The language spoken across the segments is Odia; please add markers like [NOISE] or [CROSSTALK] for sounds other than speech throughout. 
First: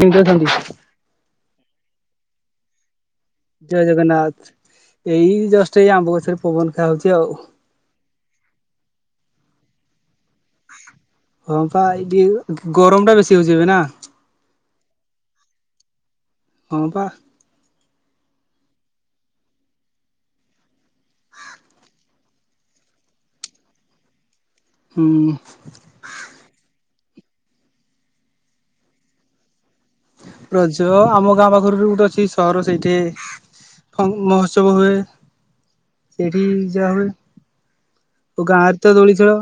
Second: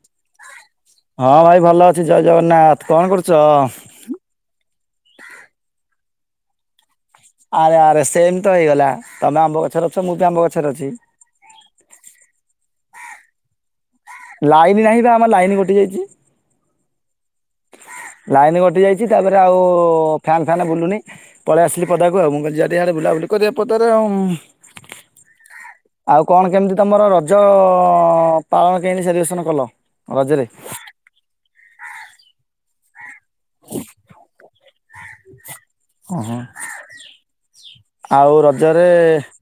କେମିତି ଅଛନ୍ତି? ହଁ ଭାଇ ଭଲ ଜୟ ଜଗନ୍ନାଥ କଣ କରୁ ଜୟ ଜଗନ୍ନାଥ ଏଇ ଜଷ୍ଟ ଏ ଆମ୍ବ ଗଛରେ ପବନ ଖାଆ ହାଉଛି ଆରେ ଆରେ ସେମ୍ ତ ହେଇଗଲା ତମେ ଆମ୍ବ ଗଛର ହଁ ପା ଏଇଟି ଗରମ ଟା ବେଶୀ ହଉଛି ଏବେ ନା ଲାଇନ ନାହିଁ ବା ଆମର ଲାଇନ କଟି ଯାଇଛି ହଁ ପା [INAUDIBLE] ଲାଇନ୍ କଟିଯାଇଛି ତାପରେ ଆଉ ଫ୍ୟାନ୍ ଫ୍ୟାନ୍ ବୁଲୁନି ପଳେଇ ଆସିଲି ପଦାକୁ ଆଉ ମୁଁ କଲି ଯଦି ୟାଡେ ବୁଲାବୁଲି ପତରେ ଆ ହୁଁ। ଆଉ କଣ କେମିତି ତମର ରଜ ପାଳନ କେମିତି ସେଲିବ୍ରେସନ୍ କଲ ରଜରେ? ରଜ ଆମ ଗାଁ ପାଖରେ ବି ଗୋଟେ ଅଛି ସହର ସେଇଠି ହଁ ମହୋତ୍ସବ ହୁଏ ଓ ହୋ। ଏଇଟି ଯା ହୁଏ ଆଉ ଓ ଗାଁରେ ରଜରେ ତ ଦୋଳିଖେଳ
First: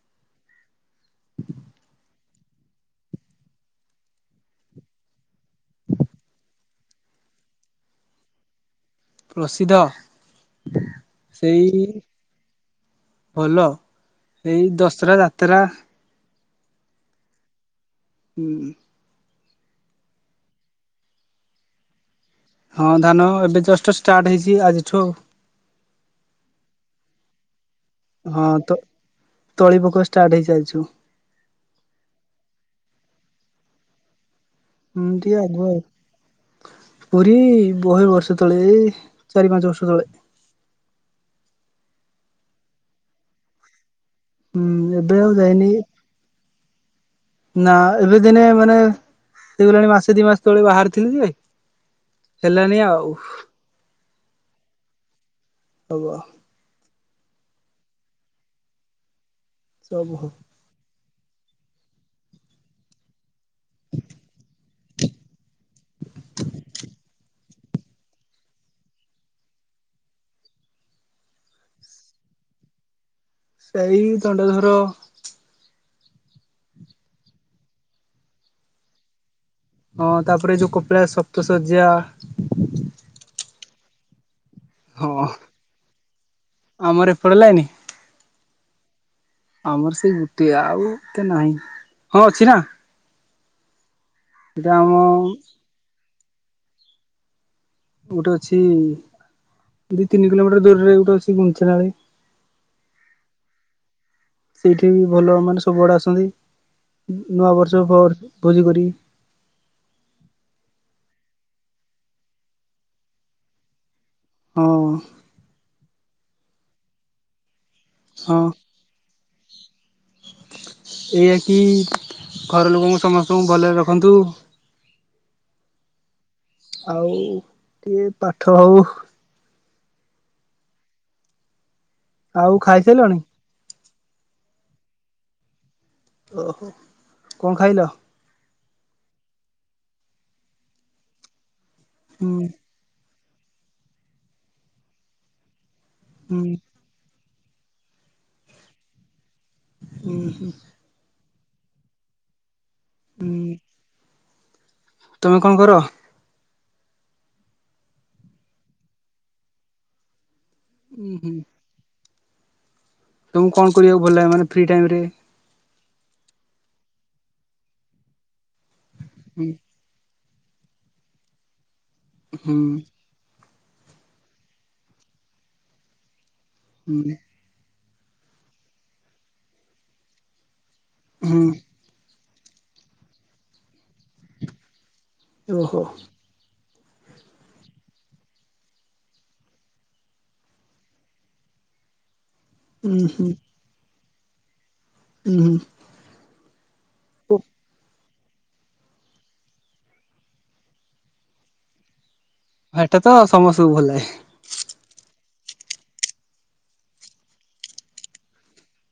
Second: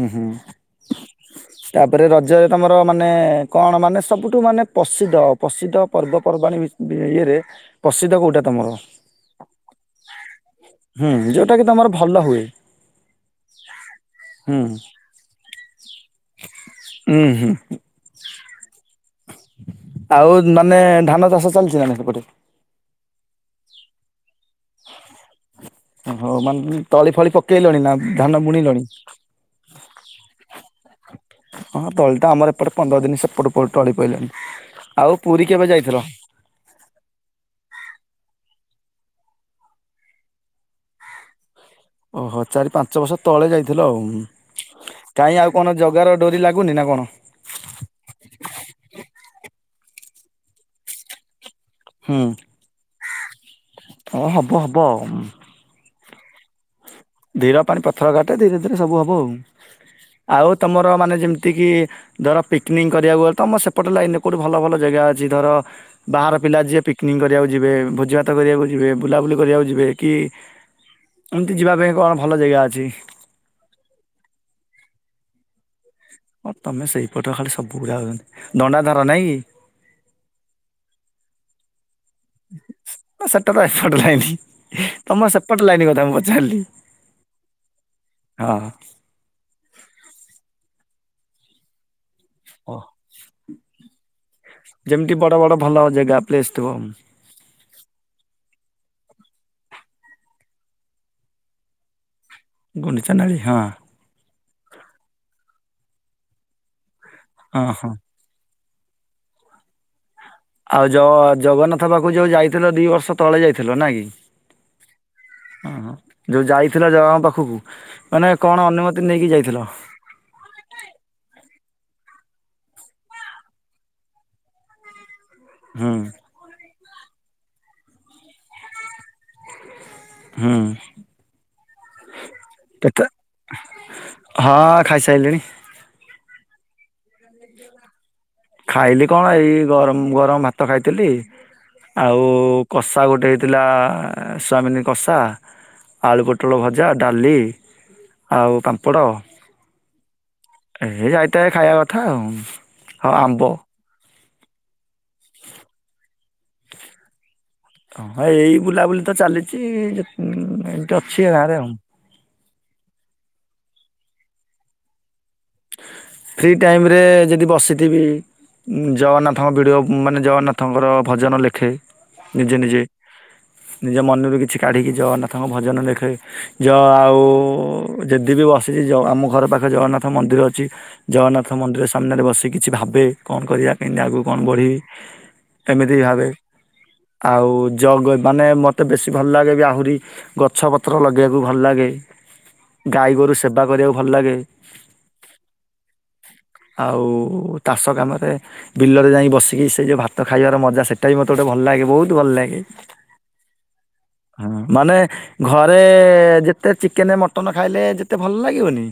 ହୁଁ ହୁଁ ତାପରେ ରଜରେ ତମର ମାନେ କଣ ମାନେ ସବୁଠୁ ମାନେ ପ୍ରସିଦ୍ଧ ପ୍ରସିଦ୍ଧ ପର୍ବପର୍ବାଣୀ ଭି ଇଏରେ ପ୍ରସିଦ୍ଧ କୋଉଟା ତମର ପ୍ରସିଦ୍ଧ ହୁଁ ଯୋଉଟା କି ସେଇ ତମର ଭଲ ହୁଏ। ଭଲ ଏଇ ଦଶହରା ଯାତ୍ରା ହୁଁ ହୁଁ ହୁଁ ଆଉ ମାନେ ଧାନ ଚାଷ ଚାଲିଛି ନା ନାଇଁ ସେପଟେ ହଁ ଧାନ ଏବେ ଜଷ୍ଟ ଷ୍ଟାର୍ଟ ହେଇଛି ଆଜିଠୁ ଆଉ। ହୋ ମାନେ ତଳି ଫଳି ପକେଇଲଣି ନା ଧାନ ହଁ ତ ବୁଣିଲଣି ତଳି ପକା ଷ୍ଟାର୍ଟ ହେଇଛି ଆଜିଠୁ ହଁ ତଳି ଟା ଆମର ଏପଟେ ପନ୍ଦର ଦିନ ସେପଟ ପ ଟଳି ପଇଲାନି ମୁଁ ଟିକେ ଆଗ ଆଉ ପୁରୀ ବହେ ବର୍ଷ ତଳେ ଏ ଚାରି ପାଞ୍ଚ ବର୍ଷ ତଳେ ଓହୋ ଚାରି ପାଞ୍ଚ ବର୍ଷ ତଳେ ଯାଇଥିଲ ଆଉ ହୁଁ ଏବେ କାଇଁ ଆଉ ଯାଇନି। କଣ ଜଗାର ଡୋରି ଲାଗୁ ଗୁନି ନା କଣ। ନା ଏବେ ଦିନେ ମାନେ ହେଇଗଲାଣି ମାସେ ଦି ମାସ ତଳେ ବାହାରିଥିଲି ଯେ ହୁଁ ହେଲାନି ଆଉ। ହଁ ହବ ହବ। ହବ। ଧୀର ପାଣି ପଥର କାଟେ ଧୀରେ ଧୀରେ ସବୁ ହବ ସବୁ ଆଉ ଆଉ ତମର ମାନେ ଯେମିତି କି ଧର ପିକ୍ନିକ୍ କରିବାକୁ ଗଲେ ତମ ସେପଟେ ଲାଇନ୍ ରେ କଉଠି ଭଲ ଭଲ ଜାଗା ଅଛି ଧର ବା ହାର ପିଲା ଯିଏ ପିକ୍ନିକ୍ କରିବାକୁ ଯିବେ ଭୋଜିଭାତ କରିବାକୁ ଯିବେ ବୁଲାବୁଲି କରିବାକୁ ଯିବେ କି ଏମିତି ଯିବା ପାଇଁ କଣ ଭଲ ଜେଗା ଅଛି। ସେଇ ଦଣ୍ଡଧର ହଁ ତମେ ସେଇପଟେ ଖାଲି ସବୁ ଗୁରା ଦଣ୍ଡାଧାର ନାଇଁ କି। ହଁ, ତାପରେ ଯୋଉ କପିଳାସ ସପ୍ତ ଶଯ୍ୟା ହଁ ସେଟାତ ଏପଟେ ଲାଇନ୍। ହଁ ତମର ସେପଟେ ଲାଇନ୍ କଥା ମୁଁ ପଚାରିଲି ଆମର ଏପଟ ଲାଇନି ହଁ। ଆମର ସେଇ ଗୋଟିଏ ଆଉ ଏତେ ନାହିଁ ହଁ ଅଛି ନା। ଓ ଏଟା ଆମ ଯେମିତି ବଡ଼ ବଡ଼ ଭଲ ଜେଗା ପ୍ଲେସ ଥିବ। ଗୋଟେ ଅଛି ଦି ତିନି କିଲୋମିଟର ଦୂରରେ ଗୋଟେ ଅଛି ଗୁଣ୍ଡିଚିନାଳି। ଗୁଣ୍ଡିଚାନାଳୀ ହଁ। ସେଇଠି ବି ଭଲ ମାନେ ସବୁଆଡ଼େ ଆସନ୍ତି ହଁ ନୂଆବର୍ଷ ହଁ ଫୁଆବ ଭୋଜି କରି ଆଉ ଜ ଜଗନ୍ନାଥ ପାଖକୁ ଯଉଁ ଯାଇଥିଲ ଦି ବର୍ଷ ତଳେ ଯାଇଥିଲ ନା କି। ହଁ ହ ହ ଯୋଉ ଯାଇଥିଲ ଜଗାଙ୍କ ପାଖକୁ। ମାନେ ହଁ କଣ ଅନୁମତି ନେଇକି ଯାଇଥିଲ? ଏଇଆ କିି ଘର ଲୋକଙ୍କୁ ସମସ୍ତଙ୍କୁ ଭଲରେ ରଖନ୍ତୁ। ହୁଁ। ଆଉ ଟିକେ ପାଠ ହଉ। ହୁଁ। ଆଉ କେତେ ଖାଇସାରିଲଣି। ହଁ ଖାଇସାରିଲିଣି। ଓହୋ କଣ ଖାଇଲ? ଖାଇଲି କଣ ଏଇ ଗରମ ଗରମ ଭାତ ଖାଇଥିଲି, ଆଉ ହୁଁ କଷା ଗୋଟେ ହେଇ ଥିଲା, ସୟାମିନି କଷା, ଆଳୁ ହୁଁ ପୋଟଳ ଭଜା, ଡାଲି ଆଉ ପାମ୍ପଡ଼। ହୁଁ ହୁଁ। ତ ଖାଇବା କଥା ଆଉ ହଁ ଆମ୍ବ। ହୁଁ ତମେ କଣ କର? ହଁ ଏଇ ବୁଲାବୁଲି ତ ଚାଲିଚି ଏମତି ହୁଁ ଅଛି ହୁଁ ଗାଁ ରେ ଆଉ। ତମକୁ କଣ କରିବାକୁ ଭଲ ଲାଗେ ମାନେ ଫ୍ରି ଟାଇମ୍ ରେ? ଫ୍ରି ଟାଇମ୍ ରେ ଯଦି ବସିଥିବି ହୁଁ ଜଗନ୍ନାଥଙ୍କ ଭିଡ଼ିଓ ମାନେ ଜଗନ୍ନାଥଙ୍କର ଭଜନ ଲେଖେ ହୁଁ ନିଜେ ନିଜେ। ନିଜ ମନରୁ କିଛି କାଢ଼ିକି ଜଗନ୍ନାଥଙ୍କ ଭଜନ ଲେଖେ ଜ ହୁଁ ଆଉ ଯେଦି ବି ବସିଛି ଆମ ଘର ପାଖରେ ଜଗନ୍ନାଥ ମନ୍ଦିର ଅଛି ହୁଁ ଜଗନ୍ନାଥ ମନ୍ଦିର ସାମ୍ନାରେ ବସି ସେ କିଛି ଭାବେ କଣ କରିବା କେମିତି ଆଗକୁ କଣ ବଢ଼ିବି ଓହୋ ଏମିତି ଭାବେ? ଆଉ ଜଗ ମାନେ ମୋତେ ବେଶୀ ଭଲ ଲାଗେ ବି ଆହୁରି ଗଛପତ୍ର ଲଗେଇବାକୁ ଭଲ ଲାଗେ। ଉଁ ଗାଈ ହୁଁ ଗୋରୁ ସେବା କରିବାକୁ ଭଲ ଲାଗେ। ଉଁ ହୁଁ। ଆଉ ଚାଷ କାମ ବିଲରେ ଯାଇ ବସିକି ସେ ଯଉ ଭାତ ଖାଇବାର ମଜା ସେଇଟା ବି ମୋତେ ଗୋଟେ ଭଲ ଲାଗେ ବହୁତ୍ ଭଲ ଲାଗେ ହେଟା ତ ସମସ୍ତଙ୍କୁ ଭଲ ଲାଗେ ହଁ ମାନେ ଘରେ ଯେତେ ଚିକେନ ମଟନ ଖାଇଲେ ଯେତେ ଭଲ ଲାଗିବନି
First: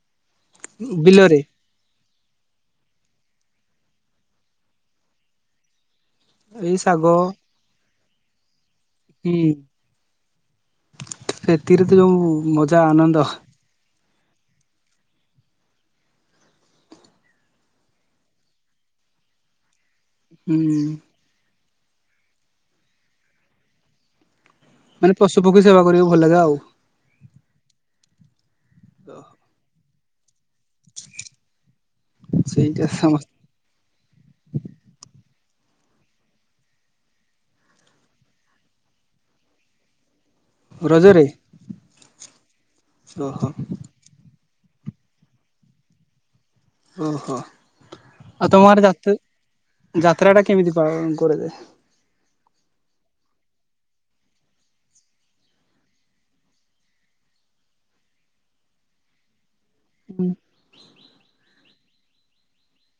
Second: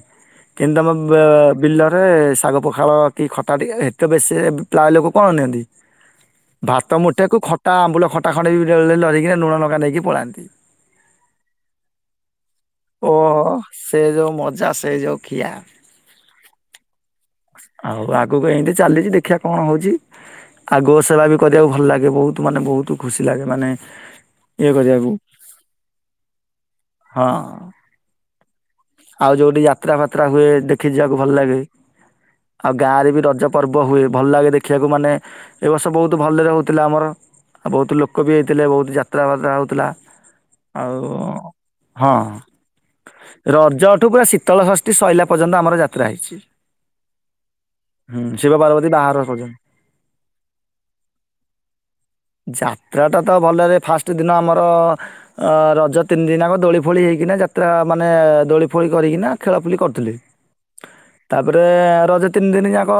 କିନ୍ତୁ ତମ ବିଲରେ ଶାଗ, ପଖାଳ, କି ଖଟା ଏତେ ବେଶୀ ପ୍ରାୟ ଲୋକ କଣ ନିଅନ୍ତି? ଏଇ ଭାତ ଶାଗ ମୁଠାକୁ ଖଟା ଆମ୍ବୁଲ ଖଟା ଖଣ୍ଡେ ବି ହେଲେ ଧରିକିନା ଲୁଣ ଲଙ୍କା ନେଇକି ପଳାନ୍ତି। ଏଥିରେ ତ ଯୋଉ ମଜା ଓ ଆନନ୍ଦ ସେ ଯେଉଁ ମଜା ସେ ଯେଉଁ ଖିଆ। ଆଉ ଆଗକୁ ଏମତି ଚାଲିଛି ଦେଖିବା କଣ ହଉଛି? ଆ ହୁଁ। ଗୋ ସେବା ବି କରିବାକୁ ଭଲ ଲାଗେ ବହୁତ ମାନେ ବହୁତ ଖୁସି ଲାଗେ ମାନେ ଇଏ କରିବାକୁ ମାନେ ପଶୁ ପକ୍ଷୀ ସେବା କରିବାକୁ ଭଲ ଲାଗେ ଆଉ। ହଁ। ଆଉ ଯୋଉଠି ଯାତ୍ରା ଫାତ୍ରା ହୁଏ ଦେଖି ଯିବାକୁ ଭଲ ଲାଗେ ଆଉ ସେଇଟା ଗାଁ ରେ ବି ସମସ୍ତ ରଜ ପର୍ବ ହୁଏ ଭଲ ଲାଗେ ଦେଖିବାକୁ ମାନେ ଏ ବର୍ଷ ବହୁତ ଭଲରେ ହେଉଥିଲା ଆମର ଆଉ ବହୁତ ଲୋକ ବି ହେଇଥିଲେ ବହୁତ ଯାତ୍ରା ଫାତ୍ରା ହେଉଥିଲା। ଆଉ ରଜରେ ହଁ ଓହୋ ରଜଠୁ ପୁରା ଶୀତଳ ଷଷ୍ଠୀ ଶରିଲା ପ ପର୍ଯ୍ୟନ୍ତ ଆମର ଯାତ୍ରା ହେଇଛି। ଓ ହୋ। ହୁଁ ଆଉ ଶିବ ତମଆଡେ ପାର୍ବତୀ ଯାତ ବାହାଘର ପର୍ଯ୍ୟନ୍ତ ଯାତ୍ରା ଟା କେମିତି ପାଳନ କରାଯାଏ? ଯାତ୍ରାଟା ତ ଭଲରେ ଫାଷ୍ଟ ଦିନ ଆମର ଅ ରଜ ତିନି ଦିନ ଆକ ଦୋଳି ଫୋଳି ହେଇକିନା ଯାତ୍ରା ମାନେ ଦୋଳି ଫୋଳି କରିକିନା ଖେଳଖୁଳି କରୁଥିଲେ। ହୁଁ ତାପରେ ରଜ ତିନି ଦିନ ଯାକ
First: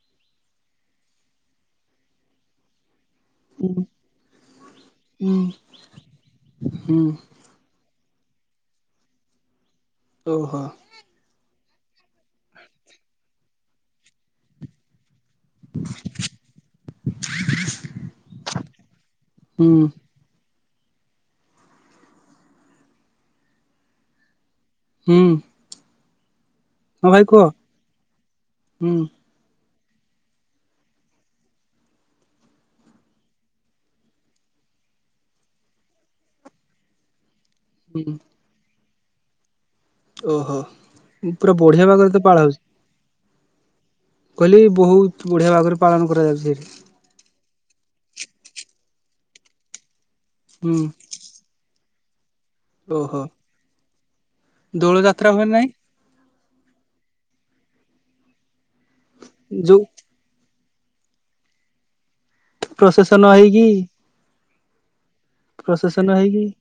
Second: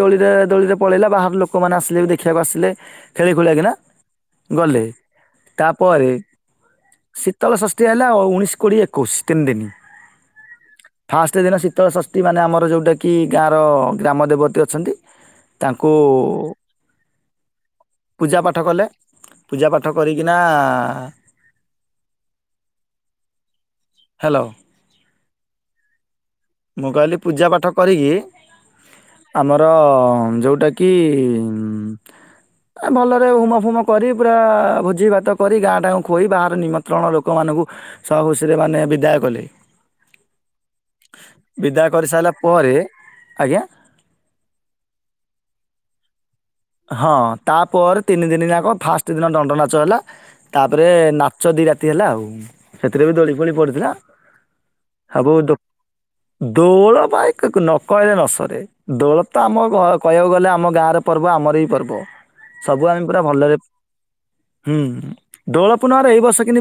ଦୋଳିରେ ଦୋଳିରେ ପଳେଇଲା ବାହାର ଲୋକମାନେ ଆସିଲେ ବି ଦେଖିବାକୁ ଆସିଲେ ଖେଳି ଖୁଳାକୁନା ଗଲେ ହୁଁ ତାପରେ ହୁଁ ଶୀତଳ ଷଷ୍ଠୀ ହେ ହେଲା ଉଣେଇଶ କୋଡ଼ିଏ ଏକୋଇଶ ତିନି ଦିନି। ଓହୋ। ଶିତଳ ଷଷ୍ଟି ମାନେ ଆମର ଯେଉଁଟାକି ଗାଁର ଗ୍ରାମ ଦେବତୀ ଅଛନ୍ତି। ତାଙ୍କୁ ପୂଜା ପାଠ କଲେ ପୂଜା ହୁଁ ପାଠ କରିକିନା ହ୍ୟାଲୋ। ହଁ। ମୁଁ କହିଲି ଭାଇ କୁହ। ପୂଜା ପାଠ କରିକି ହୁଁ ଆମ ର ଯୋଉଟା କି ଭଲରେ ହୁମ ଫୁମ କରି ପୁରା ଭୋଜି ଭାତ କରି ଗାଁ ଟାଁ ଖୁଆଇ ବାହାର ନିମନ୍ତ୍ରଣ ଲୋକ ଲୋକମାନଙ୍କୁ ହୁଁ ସହ ଖୁସିରେ ମାନେ ବିଦାୟ କଲେ। ଓହୋ ପୁରା ବିଦାୟ ବଢିଆ ଭାଗରେ ତ କରିସାରିଲା ପାଳ ହଉଛି। ପରେ ଆଜ୍ଞା। କହିଲି ବହୁତ ବଢିଆ ଭାବରେ ପାଳନ କରାଯାଉଛି ସେଇଠି। ହଁ ତାପରେ ତିନି ଦିନ ଯାକ ଫାଷ୍ଟ ଦିନ ଦଣ୍ଡ ନାଚ ହେଲା ହୁଁ ତାପରେ ନାଚ ଦି ରାତି ହେଲା ଆଉ ସେଥିରେ ବି ଓହୋ ଦୋଳି ଫୋଳି ପଡିଥିଲା। ଦୋଳ ସବୁ ଯାତ୍ରା ହୁଏ ଦୋ- ନାହିଁ। ଦୋଳ ପାଇଁ କ କ ନ କହିଲେ ନ ସରେ ଦୋଳ ତ ଆମ କ ଯୋଉ କହିବାକୁ ଗଲେ ଆମ ଗାଁ ର ପର୍ବ ଆମର ହି ପର୍ବ ସବୁ ଆମେ ପୁରା ପ୍ରସେସନ ଭଲରେ ହେଇକି ହୁଁ ଦୋଳ ପ୍ରସେସନ ପୂ୍ଣ୍ଣିମାରେ ଏଇ ହେଇକି ବର୍ଷ କି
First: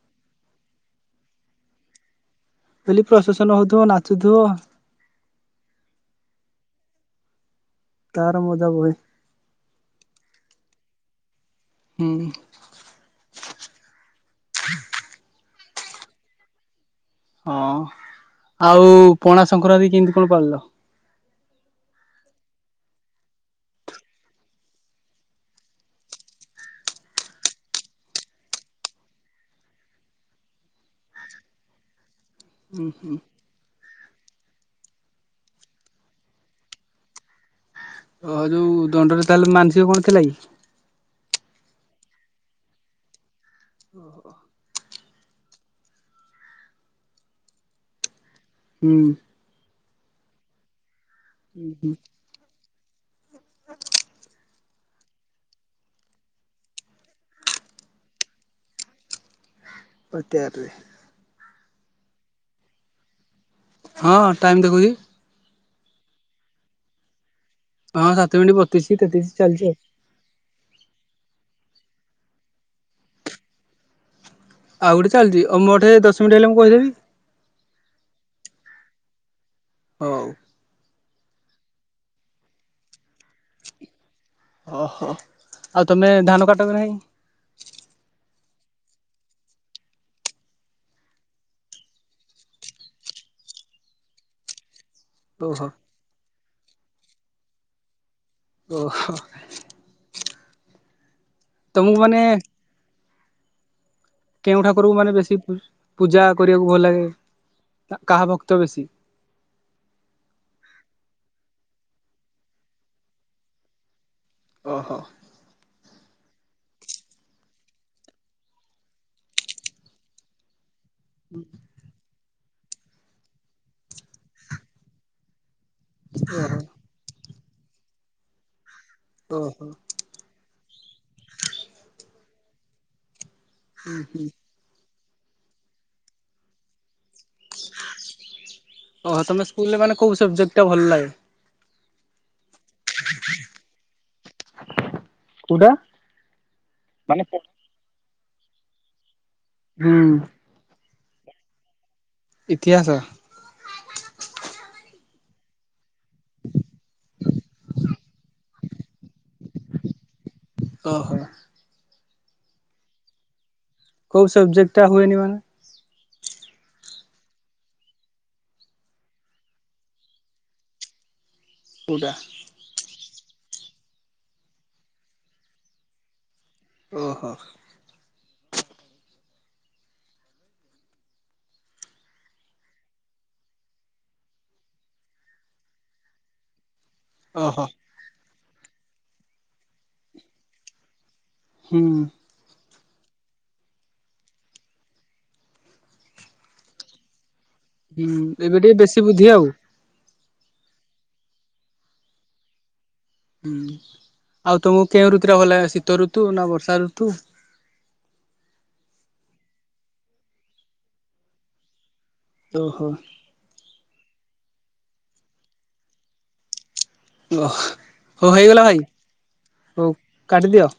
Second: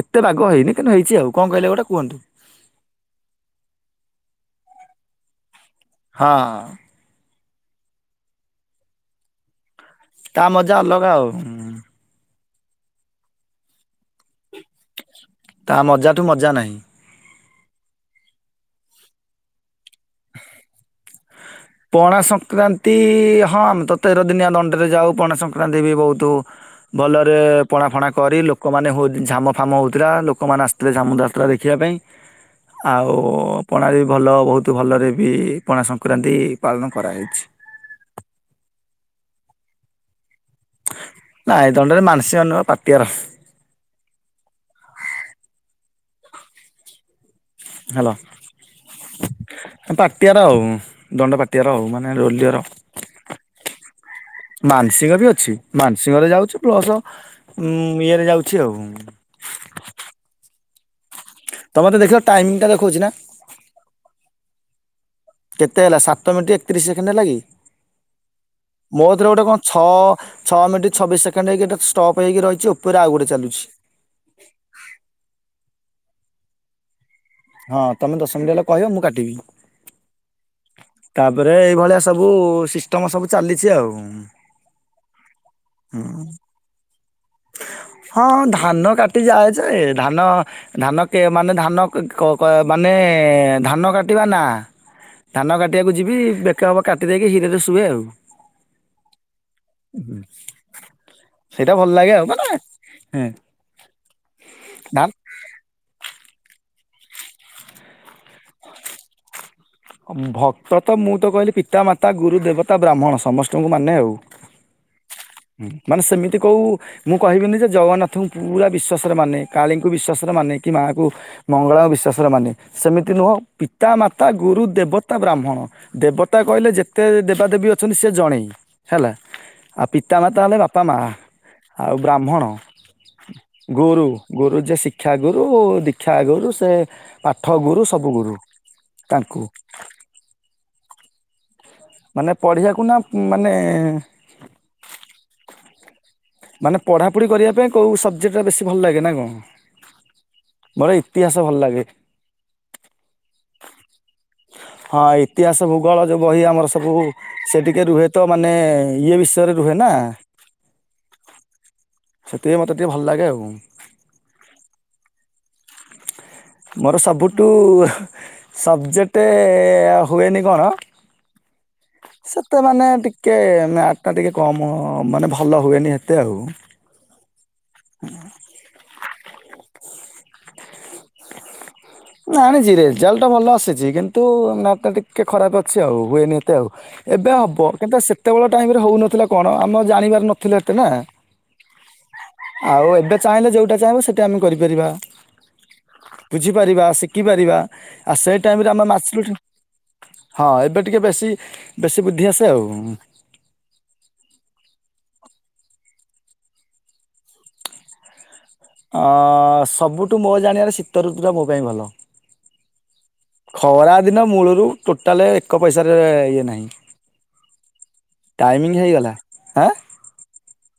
ଏତେ ବାଗ ହେଇନି କିନ୍ତୁ ହେଇଛି ଆଉ। କଣ କହିଲେ ଗୋଟେ କୁହନ୍ତୁ? ବୋଲି ପ୍ରଶାସନ ହଉଥିବ ନାଚୁଥିବ ହଁ। ତାର ମଜା ବହେ। ତା ମଜା ଅଲଗା ଆଉ। ହୁଁ ତା ମଜା ଠୁ ମଜା ନାହିଁ। ହଁ ଆଉ ପଣା ସଂକ୍ରରାନ୍ତି କେମିତି କଣ ପାଳିଲ? ପଣା ସଂକ୍ରାନ୍ତି ହଁ ଆମେ ତ ତେର ଦିନିଆ ଦଣ୍ଡରେ ଯାଉ ପଣା ସଂକ୍ରାନ୍ତି ବି ବହୁତ ଭଲରେ ପଣା ଫଣା କରି ଲୋକମାନେ ହୋଇ ଝାମ ଫାମ ହଉଥିଲା ଲୋକମାନେ ଆସିଥିଲେ ଝାମୁ ଯାତ୍ରା ଆସିଥିଲା ଦେଖିବା ପାଇଁ। ଆଉ ପଣା ବି ବି ଭଲ ବହୁତ ଭଲରେ ବି ପଣା ସଂକ୍ରାନ୍ତି ପାଳନ କରାହେଇଛି। ହ ଯୋଉ ଦଣ୍ଡରେ ତାହେଲେ ମାନସିକ କଣ ଥିଲା କି? ନାଇ ଦଣ୍ଡରେ ମାନସିକ ନୁହଁ ପାଟିଆର। ଓହୋ। ହ୍ୟାଲୋ। ହୁଁ। ପାଟିଆର ଆଉ ଦଣ୍ଡ ପାଟିଆର ଆଉ ମାନେ ରୋଲିଅର। [INAUDIBLE] ମାନସିକ ବି ଅଛି ମାନସିକରେ ଯାଉଛି, ପ୍ଲସ୍ ଉମ୍ ଇଏରେ ଯାଉଛି ଆଉ। ପାଟିଆରରେ। ତମେ ତ ଦେଖିବ ଟାଇମ ଟା ଦେଖଉଛି ନା? ହଁ ହଁ ଟାଇମ୍ ଦେଖଉଛି। କେତେ ହେଲା, ସାତ ମିନିଟ ଏକତିରିଶ ସେକେଣ୍ଡ ହେଲା କି? ହଁ ସାତ ମିନିଟ୍ ବତିଶି ମୋ ଥେରେ ତେତିଶି ଗୋଟେ କଣ ଚାଲିଛି ଆଉ। ଛଅ ଛଅ ମିନିଟ ଛବିଶ ସେକେଣ୍ଡ ହେଇକି ଏଇଟା ଷ୍ଟପ୍ ହେଇକି ରହିଛି ଉପରେ ଆଉ ଗୋଟେ ଚାଲୁଛି। ଆଉ ଗୋଟେ ଚାଲିଚି, ଅ ମୋ ଠେ ଦଶ ମିନିଟ୍ ହେଲେ ମୁଁ କହିଦେବି। ହଁ, ତମେ ଦଶ ମିଣ୍ଟି ହେଲେ କହିବ, ମୁଁ କାଟିବି। ହଉ। ତାପରେ ଏଇଭଳିଆ ସବୁ ସିଷ୍ଟମ ସବୁ ଚାଲିଛି ଆଉ। ଓହୋ। ଆଉ ତମେ ଧାନ କାଟ କି ନାହିଁ? [INAUDIBLE] ହଁ ଧାନ କାଟି ଯାଏ ଯେ, ଧାନ ଧାନ କେ ମାନେ ଧାନ କ-କ ମାନେ ନେ ଏ ଧାନ କାଟିବା ନା? ଧାନ ଓହୋ କାଟିବାକୁ ଯିବି, ବେକେ ହବ କାଟି ଦେଇକି ହୀରରେ ଶୁଏ ଆଉ। ଓହୋ। ସେଇଟା ଭଲ ତମକୁ ଲାଗେ ମାନେ ଆଉ। ମାନେ ହୁଁ। କେଉଁ ଠାକୁରକୁ ନା ମାନେ ବେଶୀ ପୂ-ପୂଜା କରିବାକୁ ଭଲ ଲାଗେ। କାହା ଭକ୍ତ ବେଶୀ? ଭକ୍ତ ତ ମୁଁ ତ କହିଲି ପିତା, ମାତା, ଗୁରୁ, ଦେବତା, ବ୍ରାହ୍ମଣ ସମସ୍ତଙ୍କୁ ମାନେ ଆଉ। ଓହୋ ହୁଁ ମାନେ ସେମି ତି କୋଉ ମୁଁ କହିବିନି ଯେ ଜଗନ୍ନାଥଙ୍କୁ ପୁରା ବିଶ୍ୱାସରେ ମାନେ, କାଳୀଙ୍କୁ ବିଶ୍ୱାସରେ ମାନେ କି ମାଆକୁ ମଙ୍ଗଳା ଓ ବିଶ୍ୱାସରେ ମାନେ, ସେମିତି ନୁହଁ ପିତା, ମାତା, ଗୁରୁ ଦେବତା, ବ୍ରାହ୍ମଣ। ଦେବତା ଓହୋ କହିଲେ ଯେତେ ଦେବାଦେବୀ ଅଛନ୍ତି ସେ ଜଣେଇ ହେଲା। ଓହୋ ଆଉ ପିତା, ମାତା ହେଲେ ବାପା, ମାଆ ଆଉ ବ୍ରାହ୍ମଣ ଗୁରୁ, ଗୁରୁ ଯିଏ ଶିକ୍ଷାଗୁରୁ, ଦୀକ୍ଷାଗୁରୁ ସେ ପାଠଗୁରୁ ସବୁଗୁରୁ। ତାଙ୍କୁ ପିଲାମାନେ କୋଉ ସବଜେକ୍ଟା ଭଲ ଲାଗେ? ମାନେ ପଢିବାକୁ ନା ମାନେ କୋଉଟା? ମାନେ ପଢାପଢି କରିବା ପାଇଁ କଉ ସବଜେକ୍ଟା ବେଶୀ ଭଲଲାଗେ ନା କଣ? ହୁଁ। ମୋର ଇତିହାସ ଭଲ ଲାଗେ। ଇତିହାସ? ହଁ ଇତିହାସ, ଭୂଗୋଳ ଯୋଉ ବହି ଆମର ସବୁ ସେ ଟିକେ ରୁହେ ତ ମାନେ ଇଏ ବିଷୟରେ ରୁହେ ନା। ଓହୋ। ସେଥିପାଇଁ ମତେ ଟିକେ ଭଲ ଲାଗେ ଆଉ। କୋଉ ସବଜେକ୍ଟା ହୁଏନି ମାନେ? ମୋର ସବୁଠୁ ସବଜେକ୍ଟ ହୁଏନି କଣ? କୋଉଟା ସେତ ମାନେ ଟି ଟିକେ ମ୍ୟାଥଟା ଟିକେ କମ ମାନେ ଭଲ ହୁଏନି ଏତେ ଆଉ। ଓହୋ [INAUDIBLE] ଆଣିଛି ରେଜଲ୍ଟ ଭଲ ଆସିଛି କିନ୍ତୁ [UNINTELLIGIBLE] ଟିକେ ଖରାପ ଅଛି ଆଉ ହୁଏନି ଏତେ ଆଉ। ଏବେ ଓହୋ ହବ, କିନ୍ତୁ ସେତେବେଳେ ଟାଇମ ରେ ହଉନଥିଲା କଣ ଆମେ ଜାଣିବାର ନଥିଲେ ଏତେ ନା। ହୁଁ ଆଉ ଏବେ ଚାହିଁଲେ ଯୋଉଟା ଚାହିଁବ ସେଇଟା ଆମେ କରିପାରିବା ବୁଝି ପାରିବା ଶିଖିପାରିବା ଆ ହୁଁ ସେଇ ଏବେ ଟାଇମରେ ଟିକେ ଆମେ ବେଶୀ ବୁଦ୍ଧି ମାସିଲୁଟି ଆଉ ହଁ ଏବେ ଟିକେ ବେଶୀ ବେଶୀ ବୁଦ୍ଧି ଆସେ ଆଉ। ହୁଁ ଆଉ ତମକୁ କେଉଁ ଋତୁଟା ଭଲ ଲାଗେ ଶୀତଋତୁ ନା ବର୍ଷା ଋତୁ? ଅ ସବୁଠୁ ମୋ ଜାଣିବାରେ ଶୀତଋତୁ ଟା ମୋପାଇଁ ଭଲ। ଓ ହୋ। ସେଦିନ ମୂଳରୁ ଟୋଟାଲ ଏକ ପଇସାରେ ଇଏ ନାହିଁ। ଓ ହଉ ହେଇଗଲା ଟାଇମିଂ ଭାଇ ଆଁ ହଉ କାଟିଦିଅ।